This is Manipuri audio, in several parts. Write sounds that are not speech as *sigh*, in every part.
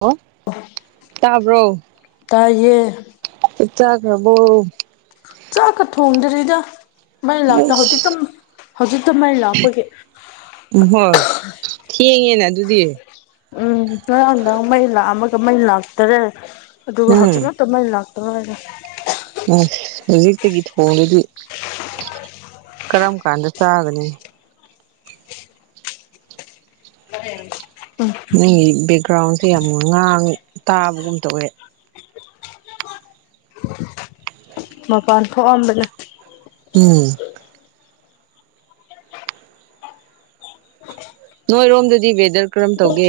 ꯍꯜꯂꯣ ꯇꯥꯕ꯭ꯔꯣ ꯇꯥꯏꯌꯦ ꯆꯥꯛ ꯆꯥꯈ꯭ꯔꯕꯣ ꯆꯥꯛꯀ ꯊꯣꯡꯗ꯭ꯔꯤꯗ ꯃꯩ ꯂꯥꯛꯇ ꯍꯧꯖꯤꯛꯇ ꯑꯩꯁ ꯍꯧꯖꯤꯛꯇ ꯃꯩ ꯂꯥꯛꯄꯒꯤ ꯎꯝ ꯍꯣ ꯊꯦꯡꯉꯦꯅ ꯑꯗꯨꯗꯤ ꯎꯝ ꯉꯔꯥꯡꯗꯥꯡ ꯃꯩ ꯂꯥꯛꯑꯃꯒ ꯃꯩ ꯂꯥꯛꯇꯔꯦ ꯑꯗꯨꯒ ꯎꯝ ꯍꯧꯖꯤꯛ ꯇ ꯃꯩ ꯂꯥꯛꯇꯉꯥꯏꯔꯤ ꯑꯁ ꯍꯧꯖꯤꯛꯇꯒꯤ ꯊꯣꯡꯉꯗꯤ ꯀꯔꯝ ꯀꯥꯟꯗ ꯆꯥꯒꯅꯤ *unintelligible* ꯅꯪꯒꯤ ꯕꯦꯛꯒ꯭ꯔꯥꯎꯟꯁꯦ ꯌꯥꯝ ꯉꯥꯡ ꯇꯥꯕꯒꯨꯝ ꯇ ꯑꯣꯏꯑꯦ ꯃꯥ ꯄꯥꯟꯊꯣ ꯑꯝꯝꯕꯅ ꯎꯝ ꯅꯣꯏꯔꯣꯝꯗꯗꯤ ꯋꯦꯗꯔ ꯀꯔꯝ ꯇꯧꯒꯦ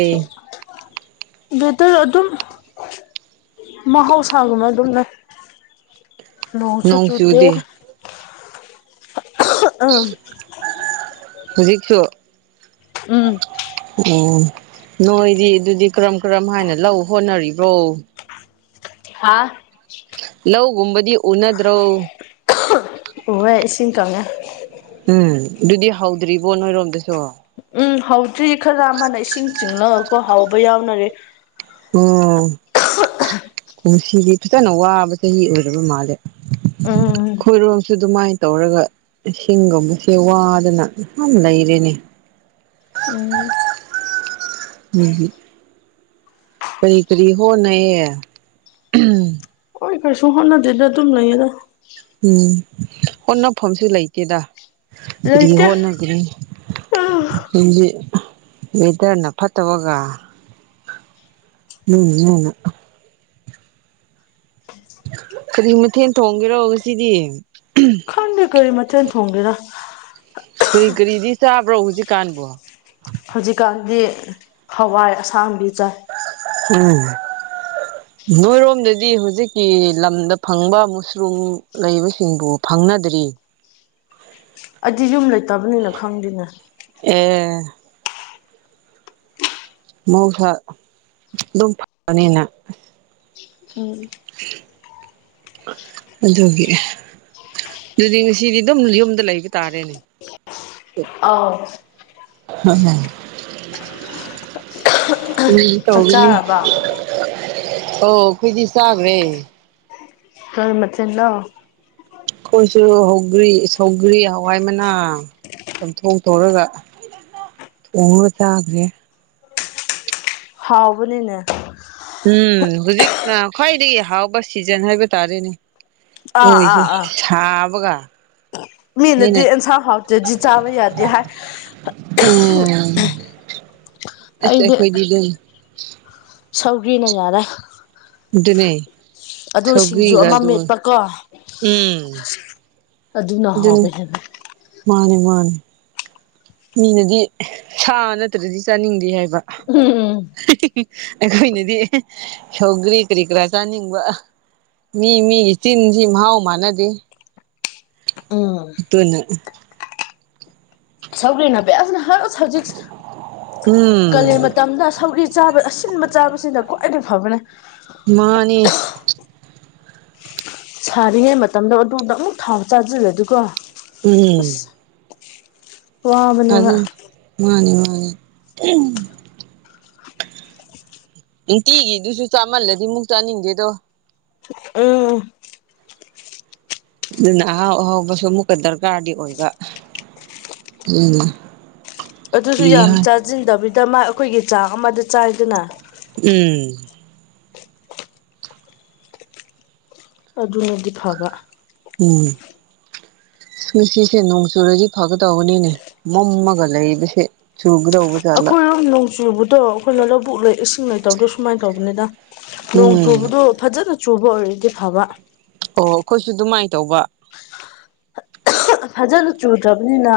ꯕꯦꯇꯔ ꯑꯗꯨꯝ ꯃꯍꯧꯁꯥꯒꯨꯝꯕ ꯑꯗꯨꯝ ꯂꯩ ꯅꯧ ꯁꯣ ꯅꯣꯡ ꯆꯨꯗꯦ ꯆꯣꯗ ꯑꯝ ꯍꯧꯖꯤꯛꯁꯨ ꯎꯝ ꯑꯣ ꯅꯣꯏꯗꯤ ꯑꯗꯨꯗꯤ ꯀꯔꯝ ꯀꯔꯝ ꯍꯥꯏꯅ ꯂꯧ ꯍꯣꯠꯅꯔꯤꯕ꯭ꯔꯣ ꯍꯥꯥ ꯂꯧꯒꯨꯝꯕꯗꯤ ꯎꯅꯗ꯭ꯔꯣ ꯎꯍꯦ ꯏꯁꯤꯡ ꯀꯪꯉꯦ ꯎꯝ ꯑꯗꯨꯗꯤ ꯍꯧꯗ꯭ꯔꯤꯕꯣ ꯅꯣꯏꯔꯣꯝꯗꯁꯨ ꯎꯝ ꯍ ꯍꯧꯗ꯭ꯔꯤ ꯈꯔ ꯑꯃꯅ ꯏꯁꯤꯡ ꯆꯤꯉꯒꯀꯣ ꯍꯥꯎꯕ ꯌꯥꯎꯅꯔꯦ ꯎꯝ *inaudible* ꯅꯨꯡꯁꯤꯗꯤ ꯐꯖꯅ ꯋꯥꯕ ꯆꯍꯤ ꯑꯣꯏꯔꯕ ꯃꯥꯜꯂꯦ ꯎꯝ ꯈꯣꯏꯔꯣꯡꯁꯨ ꯑꯗꯨꯃꯥꯏꯅ ꯇꯧꯔꯒ ꯏꯁꯤꯡꯒꯨꯝꯕꯁꯦ ꯋꯥꯗꯅ ꯂꯩꯔꯦꯅꯦ ꯎꯝ ꯎꯝ ꯀꯔꯤ ꯀꯔꯤ ꯍꯅ ꯍꯣꯏ ꯀꯩꯁꯨ ꯍꯣꯠꯅꯗꯦꯗ ꯑꯗꯨꯝ ꯂꯩꯌꯦꯗ ꯎꯝ ꯍꯣꯠꯅꯐꯝꯁꯨ ꯂꯩꯇꯦꯗ ꯍꯥꯏꯗꯤ ꯂꯩꯇꯦ ꯍꯣꯠꯅ ꯑꯗꯨꯗꯤ ꯋꯦꯗꯔꯅ ꯐꯠꯇꯕꯒ ꯎꯝ ꯎꯝ ꯀꯔꯤ ꯃꯊꯦꯜ ꯊꯣꯡꯒꯦꯔꯣ ꯉ ꯁꯤꯗꯤ ꯣꯡꯦ ꯀꯔꯤ ꯃꯊꯆꯥꯅ ꯊꯣꯡꯒꯦꯗ ꯀꯔꯤ ꯀꯔꯤꯗꯤ ꯆꯥꯕ꯭ꯔꯣ ꯍꯧꯖꯤꯛꯀꯥꯟꯕꯣ ꯍꯧꯖꯤꯛꯀꯥꯟꯗꯤ ꯍꯋꯥꯏ ꯑꯁꯥꯡꯕꯤ ꯆꯥꯏ ꯎꯝ ꯅꯣꯏꯔꯣꯝꯗꯗꯤ ꯍꯧꯖꯤꯛꯀꯤ ꯂꯝꯗ ꯐꯪꯕ ꯃꯨꯁꯔꯨꯝ ꯂꯩꯕꯁꯤꯡꯕꯨ ꯐꯪꯅꯗ꯭ꯔꯤ ꯑꯩꯗꯤ ꯌꯨꯝ ꯂꯩꯇꯕꯅꯤꯅ ꯈꯪꯗꯦꯅꯦ ꯑꯦ ꯃꯧꯁꯥ ꯑꯗꯨꯝ ꯐꯕꯅꯤꯅ ꯎꯝ ꯑꯗꯨꯒꯤ ꯑꯗꯨꯗꯤ ꯉꯁꯤꯗꯤ ꯑꯗꯨꯝ ꯌꯨꯝꯗ ꯂꯩꯕ ꯇꯥꯔꯦꯅꯦ ꯑꯥꯎ ꯍ ꯎ ꯆꯥꯛ ꯇꯧꯒꯅꯤ ꯆꯥꯔꯕ ꯑꯣꯈꯣꯏꯗꯤ ꯆꯥꯕꯦ ꯀ ꯃꯆ ꯂꯣ ꯑꯩꯈꯣꯏꯁꯨꯒꯔꯤ ꯁꯧꯒ꯭ꯔꯤ ꯍꯋꯥꯏ ꯃꯅꯥ ꯆꯝꯊꯣꯛꯊꯔꯒ ꯍ ꯇꯒꯦ ꯍꯥꯎꯕꯅꯤꯅꯦ ꯎꯝ ꯍꯧꯖꯤꯛ ꯈ꯭ꯋꯥꯏꯗꯒꯤ ꯍꯥꯎꯕ ꯁꯤꯖꯟ ꯍꯥꯏꯕ ꯇꯥꯔꯦꯅꯦ ꯑꯥ ꯑꯣꯏ ꯑꯥ ꯑꯥ ꯁꯥꯥꯕꯒ ꯃꯤꯅꯗꯤ ꯑꯦꯟꯁꯥꯡ ꯍꯥꯎꯇꯦꯗꯤ ꯆꯥꯕ ꯌꯥꯗꯦ ꯍꯥꯏ ꯑꯩꯗꯤ ꯑꯁꯈꯣꯏꯗꯤꯗ ꯁꯧꯒ꯭ꯔꯤꯅ ꯌꯥꯔꯦ ꯑꯗꯨꯅꯦꯩ ꯑꯗꯨ ꯁꯤꯡꯖꯨ ꯑꯃ ꯃꯦꯠꯄꯀꯣ ꯎꯝ ꯑꯗꯨꯖꯤꯅ ꯑꯗꯨꯅꯤ ꯍꯥꯕ ꯍꯥꯏꯦꯅ ꯃꯥꯅꯦ ꯃꯥꯅꯦ ꯃꯤꯅꯗꯤ ꯁꯥ ꯅꯠꯇ꯭ꯔꯗꯤ ꯆꯥꯅꯤꯡꯗꯦ ꯍꯥꯏꯕ ꯎꯝ ꯎꯝ ꯑꯩꯈꯣꯏꯅꯗꯤ ꯁꯧꯒꯔꯤ ꯀꯔꯤ ꯀꯔꯥ ꯆꯥꯅꯤꯡꯕ ꯃꯤ ꯃꯤꯒꯤ ꯆꯤꯟꯁꯤ ꯃꯍꯥꯎ ꯃꯥꯥꯟꯅꯗꯤꯦ ꯎꯝ ꯎꯠꯇꯅ ꯁ ꯂꯩꯅ ꯄꯅ ꯍꯔ ꯁꯕꯖꯦꯛ ꯀ ꯎꯝ ꯃꯇꯝꯗ ꯁꯧꯒꯤ ꯆꯥꯕ ꯑꯁꯤꯟꯕ ꯆꯥꯕꯁꯤꯅ ꯈ꯭ꯋꯥꯏꯗꯒꯤꯩ ꯐꯕꯅꯦ ꯃꯥꯅꯤ ꯁꯥꯔꯤꯉꯩ ꯃꯇꯝꯗꯣ ꯑꯗꯨꯗ ꯑꯃꯨꯛ ꯊꯥꯎ ꯆꯥꯖꯂꯦ ꯑꯗꯨꯒꯀꯣ ꯎꯝ ꯑ ꯋꯥꯕꯅꯦꯕ ꯃꯥꯅꯤ ꯃꯥꯅꯤ ꯅꯨꯡꯇꯤꯒꯤꯗꯨꯁꯨ ꯆꯥꯃꯜꯂꯗꯤ ꯃꯨꯛ ꯆꯥꯅꯤꯡꯗꯦꯗꯣ ꯎꯝ ꯑꯗꯨꯅ ꯑꯍꯥꯎ ꯑꯍꯥꯎꯕꯁꯨ ꯑꯃꯨꯛꯀ ꯗꯔꯀꯥꯔꯗꯤ ꯑꯣꯏꯕ ꯎꯝ ꯑꯗꯨꯁꯨ ꯌꯥꯝ ꯆꯥꯁꯤꯟꯗꯕꯤꯗ ꯃꯥ ꯑꯩꯈꯣꯏꯒꯤ ꯆꯥꯛ ꯑꯃꯗ ꯆꯥꯏꯗꯅ ꯎꯝ ꯑꯗꯨꯅꯗꯤ ꯐꯕ ꯎꯝ ꯉꯁꯤꯁꯦ ꯅꯣꯡ ꯆꯨꯔꯗꯤ ꯐꯒ ꯇꯧꯕꯅꯤꯅꯦ ꯃꯝꯃꯒ ꯂꯩꯕꯁꯦ ꯆꯨꯒꯗ ꯑꯩꯈꯣꯏꯅ ꯅꯣꯡ ꯆꯨꯕꯗꯣ ꯑꯩꯈꯣꯏꯅ ꯂꯧꯕꯨꯛ ꯂꯩ ꯏꯁꯤꯡ ꯂꯩꯇꯕꯗꯣ ꯁꯨꯃꯥꯏꯅ ꯇꯧꯕꯅꯤꯅ ꯅꯣꯡ ꯎꯝ ꯆꯨꯕꯗꯣ ꯐꯖꯅ ꯆꯨꯕ ꯑꯣꯏꯔꯗꯤ ꯐꯕ ꯑꯣ ꯑꯩꯈꯣꯏꯁꯨ ꯑꯗꯨꯃꯥꯏꯅ ꯇꯧꯕ ꯐꯖꯅ ꯆꯨꯗ꯭ꯔꯕꯅꯤꯅ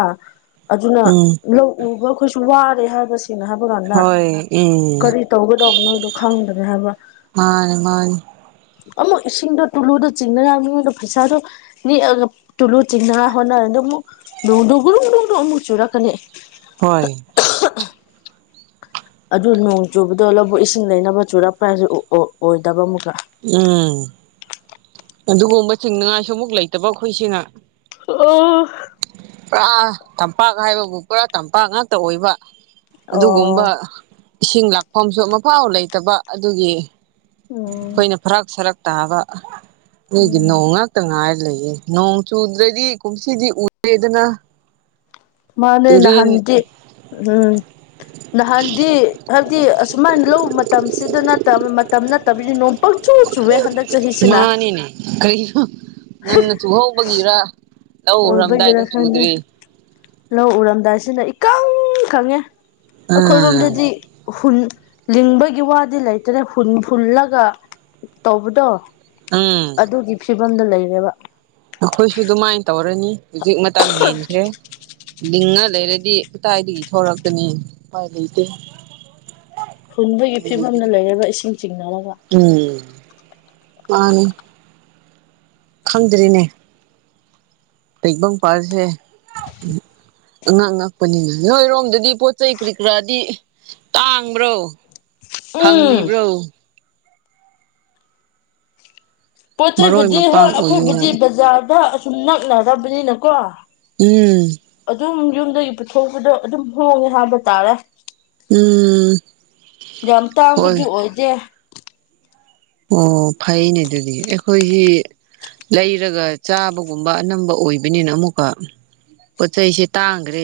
ꯑꯗꯨꯅ ꯎꯝ ꯎꯕ ꯑꯩꯈꯣꯏꯁꯨ ꯋꯥꯔꯦ ꯍꯥꯏꯕꯁꯤꯅ ꯍꯥꯏꯕ ꯇ ꯀꯥꯟꯗ ꯍꯣꯏ ꯎꯝ ꯀꯔꯤ ꯇꯧꯒꯗꯧꯕꯅꯣꯗꯣ ꯈꯪꯗꯅꯤ ꯍꯥꯏꯕ ꯃꯥꯅꯦ ꯃꯥꯅꯦ ꯑꯃꯨꯛ ꯏꯁꯤꯡꯗꯣ ꯇꯨꯂꯨꯗ ꯆꯤꯡꯅꯔ ꯃꯤꯉꯣꯟꯗ ꯄꯩꯁꯥꯗꯣ ꯅꯦꯛꯑꯒ ꯇꯨꯂꯨ ꯆꯤꯡꯅꯔꯥ ꯍꯣꯠꯅꯔꯗꯃꯨꯛ ꯅꯣꯡꯗꯨ ꯒꯨꯔꯨꯡ ꯒꯨꯗꯨꯡ ꯒꯨꯗꯨꯡ ꯑꯃꯨꯛ ꯆꯨꯔꯛꯀꯅꯤ ꯍꯣꯏ *unintelligible* ꯑꯗꯨ ꯅꯣꯡ ꯆꯨꯕꯗꯣ ꯂꯧꯕꯨꯛ ꯏꯁꯤꯡ ꯂꯩꯅꯕ ꯆꯨꯔꯛꯄꯔꯑꯖꯨ ꯑꯣ ꯑꯣ ꯑꯣꯏꯗꯕ ꯑꯃꯨꯛꯀ ꯎꯝ ꯑꯗꯨꯒꯨꯝꯕ ꯆꯤꯡꯅꯉꯥꯏꯁꯨ ꯑꯃꯨꯛ ꯂꯩꯇꯕ ꯑꯈꯣꯏꯁꯤꯅ ꯑꯣ ꯄꯨꯔꯥ ꯇꯝꯄꯥꯛ ꯍꯥꯏꯕꯕꯨ ꯄꯨꯔꯥ ꯇꯝꯄꯥꯛ ꯉꯥꯛꯇ ꯑꯣꯏꯕ ꯑꯣ ꯑꯗꯨꯒꯨꯝꯕ ꯏꯁꯤꯡ ꯂꯥꯛꯐꯝꯁꯨ ꯃꯐꯥꯎ ꯂꯩꯇꯕ ꯑꯗꯨꯒꯤ ꯎꯝ ꯑꯩꯈꯣꯏꯅ ꯐꯔꯥꯛ ꯁꯔꯛ ꯇꯥꯕ ꯅꯣꯏꯒꯤ ꯎꯝ ꯅꯣꯡ ꯉꯥꯛꯇ ꯉꯥꯏꯔ ꯂꯩꯌꯦꯦ ꯅꯣꯡ ꯆꯨꯗ꯭ꯔꯗꯤ ꯀꯨꯝꯁꯤꯗꯤ ꯎꯔꯦꯗꯅ ꯃꯥꯅꯦꯅ ꯍꯥꯟꯗꯤ ꯎꯝ ꯅꯍꯥꯟꯗꯤ ꯍꯥꯏꯕꯗꯤ ꯑꯁꯨꯃꯥꯏꯅ ꯂꯧ ꯃꯇꯝꯁꯤꯗ ꯅꯠꯇꯕ ꯃꯇꯝ ꯅꯠꯇꯕꯤꯔꯤꯅꯣ ꯃꯥꯅꯤꯅꯦ ꯀꯔꯤꯅꯣ ꯉꯟꯅ ꯆꯨꯍꯧꯕꯒꯤꯔ ꯂꯧ ꯎꯔꯝꯗꯥꯏꯗ ꯑꯣꯏꯕꯒꯤꯔ ꯈꯪꯗꯦ ꯆꯨꯗ꯭ꯔꯤ ꯂꯧ ꯎꯔꯝꯗꯥꯏꯁꯤꯅ ꯏꯀꯪ ꯀꯪꯉꯦ ꯑꯥ ꯑꯈꯣꯏꯔꯣꯝꯗꯗꯤ ꯍꯨꯟ ꯂꯤꯡꯕꯒꯤ ꯋꯥꯗꯤ ꯂꯩꯇꯥꯔꯦ ꯍꯨꯟ ꯐꯨꯜꯂꯒ ꯇꯧꯕꯗꯣ ꯎꯝ ꯑꯗꯨꯒꯤ ꯐꯤꯕꯝꯗ ꯂꯩꯔꯦꯕ ꯑꯈꯣꯏꯁꯨ ꯑꯗꯨꯃꯥꯏꯟ ꯇꯧꯔꯅꯤ ꯍꯧꯖꯤꯛ ꯃꯇꯝ ꯍꯦꯟꯈ꯭ꯔꯦ ꯂꯤꯡꯉ ꯂꯩꯔꯗꯤ ꯀꯇꯥꯏꯗꯒꯤ ꯊꯣꯛꯔꯛꯀꯅꯤ ꯎꯄꯥꯏ ꯂꯩꯇꯦ ꯍꯨꯟꯕꯒꯤ ꯐꯤꯕꯝꯗ ꯂꯩꯔꯒ ꯏꯁꯤꯡ ꯆꯤꯡꯅꯔꯒ ꯎꯝ ꯃꯥꯅꯤ ꯈꯪꯗ꯭ꯔꯤꯅꯦ ꯇꯥꯏꯕꯪ ꯄꯥꯜꯁꯦ ꯎꯝ ꯉꯛ ꯉꯛꯄꯅꯤꯅꯦ ꯅꯣꯏꯔꯣꯝꯗꯗꯤ ꯄꯣꯠ ꯆꯩ ꯀ꯭ꯔꯤ ꯀ꯭ꯔꯥꯗꯤ ꯇꯥꯡꯕ꯭ꯔꯣ ꯎꯝ ꯐꯪꯗ꯭ꯔꯤꯕ꯭ꯔꯣ ꯄꯣꯠ ꯃꯔꯣꯏ ꯆꯩꯩꯕꯨꯗꯤ ꯍꯣꯏ ꯃꯄꯥꯡ ꯑꯣꯏꯌꯣ ꯑꯈꯣꯏꯕꯨꯗꯤ ꯕꯖꯥꯔꯗ ꯑꯁꯨꯝ ꯅꯛꯅꯔꯕꯅꯤꯅꯀꯣ ꯎꯝ ꯑꯗꯨꯝ ꯌꯨꯝꯗꯒꯤ ꯄꯨꯊꯣꯛꯄꯗꯣ ꯑꯗꯨꯝ ꯍꯣꯡꯉꯦ ꯍꯥꯏꯕ ꯇꯥꯔꯦ ꯎꯝ ꯌꯥꯝ ꯍꯣꯏ ꯇꯥꯡꯕꯗꯤ ꯑꯣꯏꯗꯦ ꯑꯣ ꯐꯩꯅꯦ ꯑꯗꯨꯗꯤ ꯑꯩꯈꯣꯏꯁꯤ ꯂꯩꯔꯒ ꯆꯥꯕꯒꯨꯝꯕ ꯑꯅꯝꯕ ꯑꯣꯏꯕꯅꯤꯅ ꯑꯃꯨꯛꯀ ꯄꯣꯠꯆꯩꯩꯁꯦ ꯇꯥꯡꯒ꯭ꯔꯦ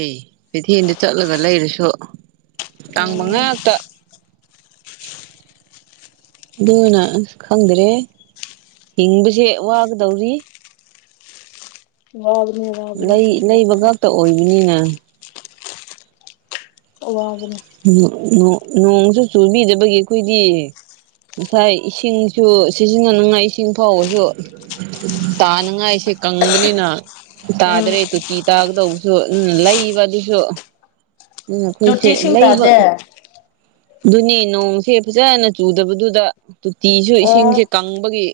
ꯀꯩꯊꯦꯜꯗ ꯆꯠꯂꯒ ꯂꯩꯔꯁꯨ ꯇꯥꯡꯕ ꯎꯝ ꯉꯥꯛꯇ ꯑꯗꯨꯅ ꯑꯁ ꯈꯪꯗ꯭ꯔꯦ ꯍꯤꯡꯕꯁꯦ ꯋꯥꯒꯗꯧꯔꯤ ꯋꯥꯥꯕꯅꯦ ꯋꯥꯕꯅꯦ ꯊꯟꯗ ꯋꯥꯏ ꯑꯣꯏꯒꯅꯤꯅ ꯑꯋꯥꯕꯅꯦ ꯅꯣꯡ ꯅꯣꯡ ꯅꯣꯡꯖꯨ ꯆꯨꯕꯤꯗꯕꯒꯤ ꯑꯩꯈꯣꯏꯗꯤ ꯉꯁꯥꯏ ꯏꯁꯤꯡꯁꯨ ꯁꯤꯖꯤꯟꯅꯅꯉꯥꯏ ꯏꯁꯤꯡ ꯐꯥꯎꯕꯁꯨ ꯇꯥꯅꯉꯥꯏꯁꯦ ꯀꯪꯕꯅꯤꯅ ꯎꯝ ꯇꯥꯗꯥꯔꯦ ꯇꯨꯇꯤ ꯇꯥꯒꯗꯧꯕꯁꯨ ꯑꯗꯨꯅ ꯂꯩꯕ ꯑꯗꯨꯁꯨ ꯑꯗꯨꯅ ꯑꯈꯣꯏꯁꯦ ꯇꯣꯇꯤꯁꯤꯡ ꯂꯩꯕ ꯇꯥꯗꯦ ꯑꯗꯨꯅꯦ ꯅꯣꯡꯁꯦ ꯐꯖꯅ ꯆꯨꯗꯕꯗꯨꯗ ꯇꯣꯇꯤꯁꯨ ꯏꯁꯤꯡꯁꯦ ꯑꯣ ꯀꯪꯕꯒꯤ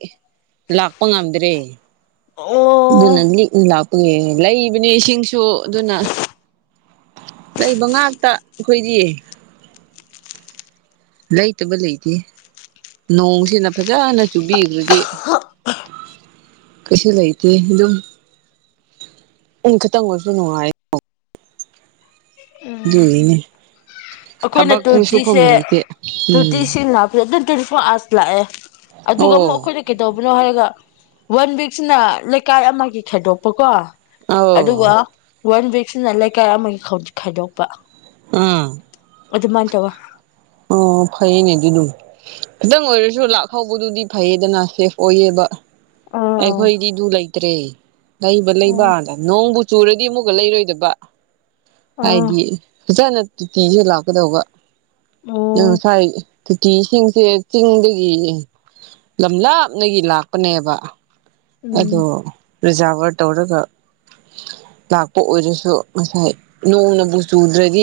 ꯂꯥꯛꯄ ꯉꯝꯗ꯭ꯔꯦ ꯑꯣ ꯑꯗꯨꯅ ꯅꯤꯛꯅ ꯂꯥꯛꯄꯒꯤ ꯂꯩꯕꯅꯦ ꯏꯁꯤꯡꯁꯨ ꯑꯗꯨꯅ ꯂꯩꯕ ꯉꯥꯛꯇ ꯑꯈꯣꯏꯗꯤ ꯂꯩꯗꯕ ꯂꯩꯇꯦ ꯅꯣꯡꯁꯤꯅ ꯐꯖꯟꯅ ꯆꯨꯕꯤꯗ꯭ꯔꯗꯤ ꯀꯩꯁꯨ ꯂꯩꯇꯦ ꯗꯨꯝ ꯎꯨꯡ ꯈꯤꯇꯪ ꯑꯣꯏꯁꯨ ꯅꯨꯡꯉꯥꯏꯌꯦ ꯗꯨꯒꯤꯅꯦ ꯑꯈꯣꯏꯅ ꯇꯨꯔꯇꯤꯁꯦ ꯂꯩꯇꯦ ꯎꯝ ꯇꯨꯔꯇꯤꯁꯤꯡ ꯂꯥꯛ- *unintelligible* ꯇ꯭ꯋꯦꯟꯇꯤ ꯐꯣꯔ ꯑꯥꯔꯁ ꯂꯥꯛꯑꯦ ꯑꯗꯨꯒ ꯑꯣ ꯑꯃꯨꯛ ꯑꯈꯣꯏꯗꯤ ꯀꯩꯗꯧꯕꯅꯣ ꯍꯥꯏꯔꯒ ꯋꯥꯟ ꯋꯤꯛꯁꯤꯅ ꯂꯩꯀꯥꯏ ꯑꯃꯒꯤ ꯈꯥꯏꯗꯣꯛꯄꯀꯣ ꯑꯧ ꯑꯗꯨꯒ ꯋꯥꯟ ꯋꯤꯛꯁꯤꯅ ꯂꯩꯀꯥꯏ ꯑꯃꯒꯤ ꯈꯥꯎ ꯈꯥꯏꯗꯣꯛꯄ ꯑ ꯑꯗꯨꯃꯥꯥꯏꯟ ꯇꯧꯔꯣ ꯑꯣ ꯐꯩꯌꯦꯅꯦ ꯑꯗꯨꯗꯨꯝ ꯈꯤꯇꯪ ꯑꯣꯏꯔꯁꯨ ꯂꯥꯛꯍꯧꯕꯗꯨꯗꯤ ꯐꯩꯌꯦꯗꯅ ꯁꯦꯐ ꯑꯣꯏꯌꯦꯕ ꯑꯥ ꯑꯩꯈꯣꯏꯗꯤꯗꯨ ꯂꯩꯇ꯭ꯔꯦ ꯂꯩꯕ ꯑꯥ ꯑꯣ ꯂꯩꯕꯗ ꯅꯣꯡꯕꯨ ꯆꯨꯔꯗꯤ ꯑꯃꯨꯛꯀ ꯂꯩꯔꯣꯏꯗꯕ ꯑꯥ ꯍꯥꯏꯗꯤ ꯐꯖꯅ ꯇꯨꯇꯤꯁꯦ ꯂꯥꯛꯀꯗꯧꯕ ꯅꯪ ꯑꯣ ꯉꯁꯥꯏ ꯇꯨꯇꯤ ꯏꯁꯤꯡꯁꯦ ꯆꯤꯡꯗꯒꯤ ꯂꯝ ꯂꯥꯞꯅꯒꯤ ꯂꯥꯛꯄꯅꯦꯕ ꯎꯝ ꯑꯗꯣ ꯔꯤꯖꯥꯔꯚꯔ ꯇꯧꯔꯒ ꯂꯥꯛꯄ ꯑꯣꯏꯔꯁꯨ ꯉꯁꯥꯏ ꯅꯣꯡꯅꯕꯨ ꯆꯨꯗ꯭ꯔꯗꯤ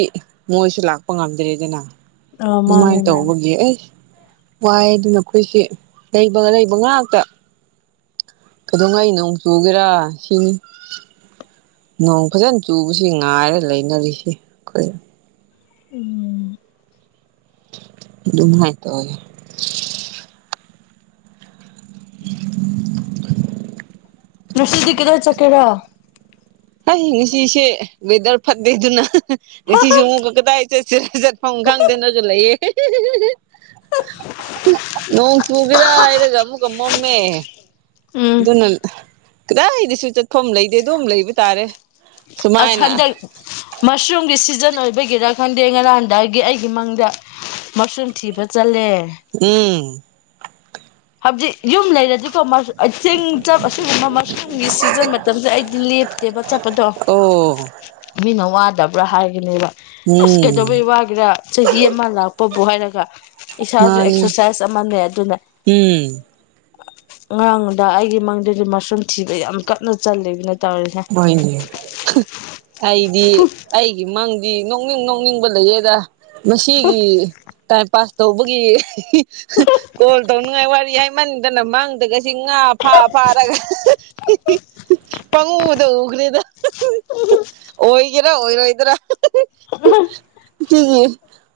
ꯃꯣꯏꯁꯨ ꯂꯥꯛꯄ ꯉꯝꯗ꯭ꯔꯦꯗꯅ ꯑꯥ ꯗꯨꯃꯥꯏ ꯃꯥꯅꯦ ꯃꯥꯅꯦ ꯇꯧꯕꯒꯤ ꯑꯦ ꯋꯥꯏꯌꯦ ꯑꯗꯨꯅ ꯑꯈꯣꯏꯁꯦ ꯂꯩꯕꯒ ꯂꯩꯕ ꯉꯥꯛꯇ ꯀꯩꯗꯣꯉꯩ ꯅꯣꯡ ꯆꯨꯒꯦꯔꯥ ꯍꯤꯡ- ꯅꯣꯡ ꯐꯖꯟ ꯆꯨꯕꯁꯤ ꯉꯥꯏꯔ ꯂꯩꯅꯔꯤꯍꯦ ꯈꯣꯏ ꯎꯝ ꯗꯨꯃꯥꯏ ꯇꯧꯌꯦ ꯉꯁꯤꯗꯤ ꯀꯗꯥꯏ ꯆꯠꯀꯦꯔꯥ ꯍꯩ ꯉꯁꯤꯁꯦ ꯋꯦꯗꯔ ꯐꯠꯇꯦꯗꯨꯅ ꯍꯥ - ꯍꯥ ꯉꯁꯤꯁꯨ ꯑꯃꯨꯛꯀ ꯀꯗꯥꯏ ꯆꯦ ꯆꯦ ꯆꯠ ꯐꯣꯡ ꯒꯥꯡꯗꯅꯒ ꯂꯩꯌꯦ ꯍꯤ- ꯍꯤ - ꯍꯤ - ꯍꯤ - ꯍꯤ ꯅꯣꯡ ꯆꯨꯒꯦꯔ ꯍꯥꯏꯔꯒ ꯑꯃꯨꯛꯀ ꯃꯝꯃꯦ ꯎꯝ ꯗꯨꯅ ꯑꯥ ꯀꯗꯥꯏꯗꯁꯨ ꯆꯠꯐꯝ ꯂꯩꯇꯦ ꯑꯗꯨꯝ ꯂꯩꯕ ꯇꯥꯔꯦ ꯑꯁ ꯁꯨꯃꯥꯏꯅ ꯍꯟꯗꯛ ꯃꯁꯔꯨꯝꯒꯤ ꯁꯤꯖꯟ ꯑꯣꯏꯕꯒꯤꯔ ꯈꯪꯗꯦ ꯉꯔꯥꯡꯗꯒꯤ ꯑꯩꯒꯤ ꯃꯪꯗ- ꯃꯁꯔꯨꯝ ꯊꯤꯕ ꯆꯜꯂꯦ ꯎꯝ ꯍꯧꯖꯤꯛ ꯌꯨꯝ ꯂꯩꯔꯗꯤꯀꯣ ꯃꯁ- ꯑ ꯆꯤꯡ ꯆꯞ ꯑꯁꯤꯒꯨꯝꯕ ꯃꯁꯔꯨꯝꯒꯤ ꯁꯤꯖꯟ ꯃꯇꯝꯁꯦ ꯑꯩꯗꯤ ꯂꯦꯞꯇꯦꯕ ꯆꯠꯄꯗꯣ ꯑꯣ ꯃꯤꯅ ꯋꯥꯗꯕ꯭ꯔꯥ ꯍꯥꯏꯒꯅꯦꯕ ꯑꯁ ꯎꯝ ꯀꯩꯗꯧꯕꯩ ꯋꯥ- ꯒꯤꯔ ꯆꯍꯤ ꯑꯃ ꯂꯥꯛꯄꯕꯨ ꯍꯥꯏꯔꯒ ꯏꯁꯥꯖꯨ ꯃꯥꯅꯤ ꯑꯦꯛꯁꯔꯁꯥꯏꯁ ꯑꯃꯅꯦ ꯑꯗꯨꯅ ꯎꯝ ꯉꯔꯥꯡ ꯅꯨꯡꯗꯥꯡ ꯑꯩꯒꯤ ꯃꯪꯗꯖꯨ ꯃꯁꯔꯨꯝ ꯊꯤꯕ ꯌꯥꯝ ꯀꯟꯅ ꯆꯜꯂꯤꯕꯅꯦ ꯇꯧꯔꯤꯁꯦ ꯍꯣꯏꯅꯦ ꯍꯥ ꯑꯩꯗꯤ ꯑꯩꯒꯤ ꯃꯪꯗꯤ ꯅꯣꯛꯅꯤꯡ ꯅꯣꯛꯅꯤꯡꯕ ꯂꯩꯌꯦꯗ ꯃꯁꯤꯒꯤ ꯇꯥꯏꯝ ꯄꯥꯁ ꯇꯧꯕꯒꯤ ꯏ -ꯍꯤ -ꯍꯥ ꯀꯣꯜ ꯇꯧꯅꯤꯉꯥꯏ ꯋꯥꯔꯤ ꯍꯥꯏꯃꯟꯗꯅ ꯃꯥꯡꯗꯒꯁꯤ ꯉꯥ ꯐꯥ ꯐꯥꯔꯒ ꯑꯥ -ꯍꯥꯍꯥ ꯍꯤꯍꯤ -ꯍꯨꯝ ꯄꯪꯎꯗ ꯎꯒ꯭ꯔꯦꯗ ꯍꯥ -ꯍꯥ ꯑꯣꯏꯒꯦꯔꯥ ꯑꯣꯏꯔꯣꯏꯗꯔꯥ *unintelligible* ꯍꯥ ꯁꯤꯒꯤ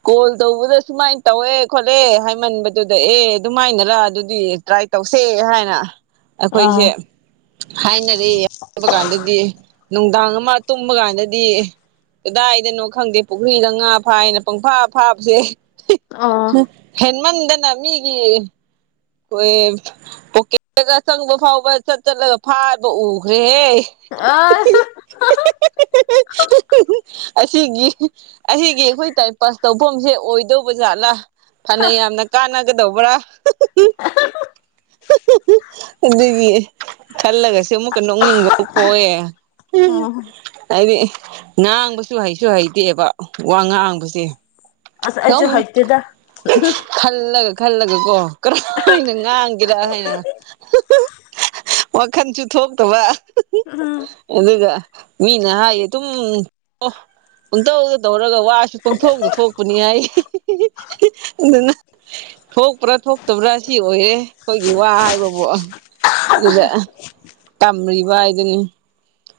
ꯀꯣꯜ ꯇꯧꯕꯗ ꯁꯨꯃꯥꯏꯟ ꯇꯧꯑꯦ ꯈꯣꯠꯂꯦ ꯍꯥꯏꯃꯟꯕꯗꯨꯗ ꯑꯦ ꯑꯗꯨꯃꯥꯏꯅꯔ ꯑꯗꯨꯗꯤ ꯇ꯭ꯔꯥꯏ- ꯇꯧꯁꯦ ꯍꯥꯏꯅ ꯑꯩꯈꯣꯏꯁꯦ ꯑꯥ ꯍꯥꯏꯅꯔꯦ ꯆꯕ ꯀꯥꯟꯗꯗꯤ ꯅꯨꯡꯗꯥꯡ ꯑꯃ ꯇꯨꯝꯕ ꯀꯥꯟꯗꯗꯤ ꯀꯗꯥꯏꯗꯅꯣ ꯈꯪꯗꯦ ꯄꯨꯈ꯭ꯔꯤꯗ ꯉꯥ ꯐꯥꯏꯅ ꯄꯪꯐꯥ ꯐꯥꯕꯁꯦ ꯑꯣ ꯍꯟꯃꯗꯅ ꯃꯤꯒꯤ ꯑꯩꯈꯣꯏ ꯄꯣꯛꯀꯦꯠꯇꯒ ꯆꯪꯕ ꯐꯥꯎꯕ ꯆꯠ ꯆꯠꯂꯒ ꯐꯥꯕ ꯎꯈ꯭ꯔꯦꯍꯦ ꯑꯥꯁ *unintelligible* ꯑꯁꯤꯒꯤ ꯑꯁꯤꯒꯤ ꯑꯩꯈꯣꯏ ꯇꯥꯏꯝ ꯄꯥꯁ ꯇꯧꯐꯝꯁꯦ ꯑꯣꯏꯗꯧꯕ ꯖꯥꯠꯂ ꯐꯅ ꯌꯥꯝꯅ ꯀꯥꯟꯅꯒꯗꯧꯕ꯭ꯔꯥ ꯑꯗꯨꯒꯤ ꯈꯜꯂꯒꯁꯨ ꯑꯃꯨꯛꯀ ꯅꯣꯛꯅꯤꯡꯕꯕꯨ ꯀꯣꯛꯑꯦ ꯎꯝ ꯍꯥꯏꯗꯤ ꯉꯥꯡꯕꯁꯨ ꯍꯩꯁꯨ ꯍꯩꯇꯦꯕ ꯋꯥ ꯉꯥꯡꯕꯁꯦ ꯑꯁ ꯑꯩꯖꯨ ꯍꯩꯇꯦꯗ ꯎꯝ - ꯎꯍꯝ ꯑꯥꯜꯂꯒ ꯈꯜꯂꯒ ꯀꯣ *unintelligible* ꯀꯔꯥꯝꯍꯥꯏꯅ ꯉꯥꯡꯒꯦꯔꯥ ꯍꯥꯏꯅ ꯍꯥ -ꯍꯥ *unintelligible* ꯋꯥꯈꯟꯁꯨ ꯊꯣꯛꯇꯕ ꯑꯥ -ꯍꯥ -ꯍꯥ ꯑꯗꯨꯒ ꯃꯤꯅ ꯍꯥꯏꯌꯦ ꯗꯨꯝ ꯑꯣ ꯄꯨꯝꯇꯧꯗ ꯇꯧꯔꯒ ꯋꯥꯁꯨ ꯄꯪꯊꯣꯛꯇ ꯊꯣꯛꯄꯅꯤ ꯑꯩ ꯍꯤ - ꯍꯤꯍꯤꯍꯤ -ꯍꯤ ꯑꯗꯨꯅ ꯊꯣꯛꯄ꯭ꯔꯥ ꯊꯣꯛꯇꯕ꯭ꯔꯥ ꯁꯤ ꯑꯣꯏꯔꯦ ꯑꯈꯣꯏꯒꯤ ꯋꯥ ꯍꯥꯏꯕꯕꯨ ꯑꯥ ꯗꯨꯒ ꯑꯥ ꯇꯝꯔꯤꯚ ꯍꯥꯏꯗꯨꯅꯤ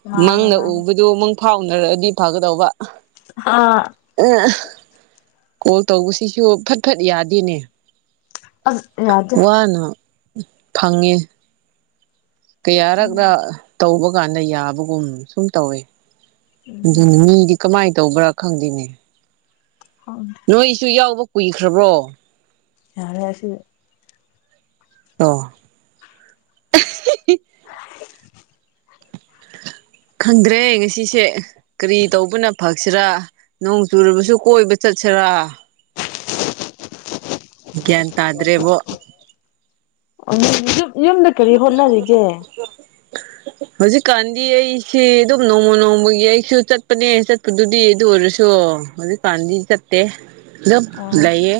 ꯃꯥꯅꯦ ꯃꯪꯗ ꯃꯥꯅꯦ ꯎꯕꯗꯨ ꯃꯪ ꯐꯥꯎꯅꯔꯛꯑꯗꯤ ꯐꯒꯗꯧꯕ ꯍꯑꯥ *unintelligible* ꯀꯣꯜ ꯇꯧꯕꯁꯤꯁꯨ ꯐꯠ ꯐꯠ ꯌꯥꯗꯦꯅꯦ ꯑꯁ ꯌꯥꯗꯦ ꯋꯥꯅ ꯐꯪꯉꯤ ꯀꯌꯥꯔꯛꯅ ꯎꯝ ꯇꯧꯕ ꯀꯥꯟꯗ ꯌꯥꯕꯒꯨꯝ ꯁꯨꯝ ꯇꯧꯋꯦ ꯑꯗꯨꯅꯤ ꯃꯤꯗꯤ ꯀꯃꯥꯏꯅ ꯇꯧꯕ꯭ꯔꯥ ꯈꯪꯗꯦꯅꯦ ꯎꯝ ꯅꯣꯏꯁꯨ ꯌꯥꯎꯕ ꯀꯨꯏꯈ꯭ꯔꯕ꯭ꯔꯣ *unintelligible* ꯑꯣ *unintelligible* ꯈꯪꯗ꯭ꯔꯦ ꯉꯁꯤꯁꯦ ꯀꯔꯤ ꯇꯧꯕꯅ ꯐꯛꯁꯤꯔꯥ ꯅꯣꯡ ꯆꯨꯔꯕꯁꯨ ꯀꯣꯏꯕ ꯆꯠꯁꯤꯔꯥ ꯒ꯭ꯌꯥꯟ ꯇꯥꯗ꯭ꯔꯦꯕꯣ ꯌ ꯌꯨꯝꯗ ꯀꯔꯤ ꯍꯣꯠꯅꯔꯤꯒꯦ *inaudible* ꯍꯧꯖꯤꯛꯀꯥꯟꯗꯤ ꯑꯩꯁꯤꯦ ꯑꯗꯨꯝ ꯅꯣꯡꯃ ꯅꯣꯡꯃꯒꯤ ꯑꯩꯁꯨ ꯆꯠꯄꯅꯦ ꯆꯠꯄꯗꯨꯗꯤ ꯑꯗꯨ ꯑꯣꯏꯔꯁꯨ ꯍꯧꯖꯤꯛꯀꯥꯟ ꯗꯤ ꯆꯠꯇꯦ ꯑꯗꯨꯝ ꯂꯩꯥꯌꯦ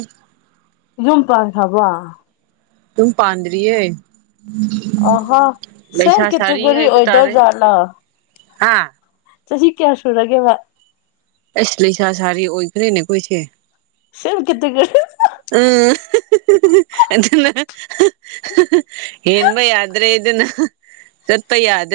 ꯌꯨꯝ ꯄꯥꯟꯈ꯭ꯔꯕ ꯌꯨꯝ ꯄꯥꯟꯗ꯭ꯔꯤꯌꯦ ꯑꯍꯣ ꯁꯦꯝ ꯂꯩꯁꯥ ꯁꯥꯔꯤ ꯀꯦꯇꯦꯒꯔꯤ ꯍꯥꯏꯕ ꯇꯥꯔꯦ ꯑꯣꯏꯗꯣꯏꯖꯥꯠꯂꯣ ꯍꯥ ꯆꯍꯤ ꯀꯌꯥ ꯁꯨꯔꯒꯦꯕ ꯑꯩꯁ ꯂꯩꯁꯥ ꯁꯥꯔꯤ ꯑꯣꯏꯈ꯭ꯔꯦꯅꯦ ꯑꯩꯈꯣꯏꯁꯦ ꯁꯦꯝ ꯀꯤꯇꯦꯒꯣ ꯑꯝ ꯑꯗꯨꯅ ꯍꯦꯟꯕ ꯌꯥ꯭ꯔꯦ ꯏꯅ ꯆꯠꯄ ꯌꯥꯗ꯭ꯔꯦ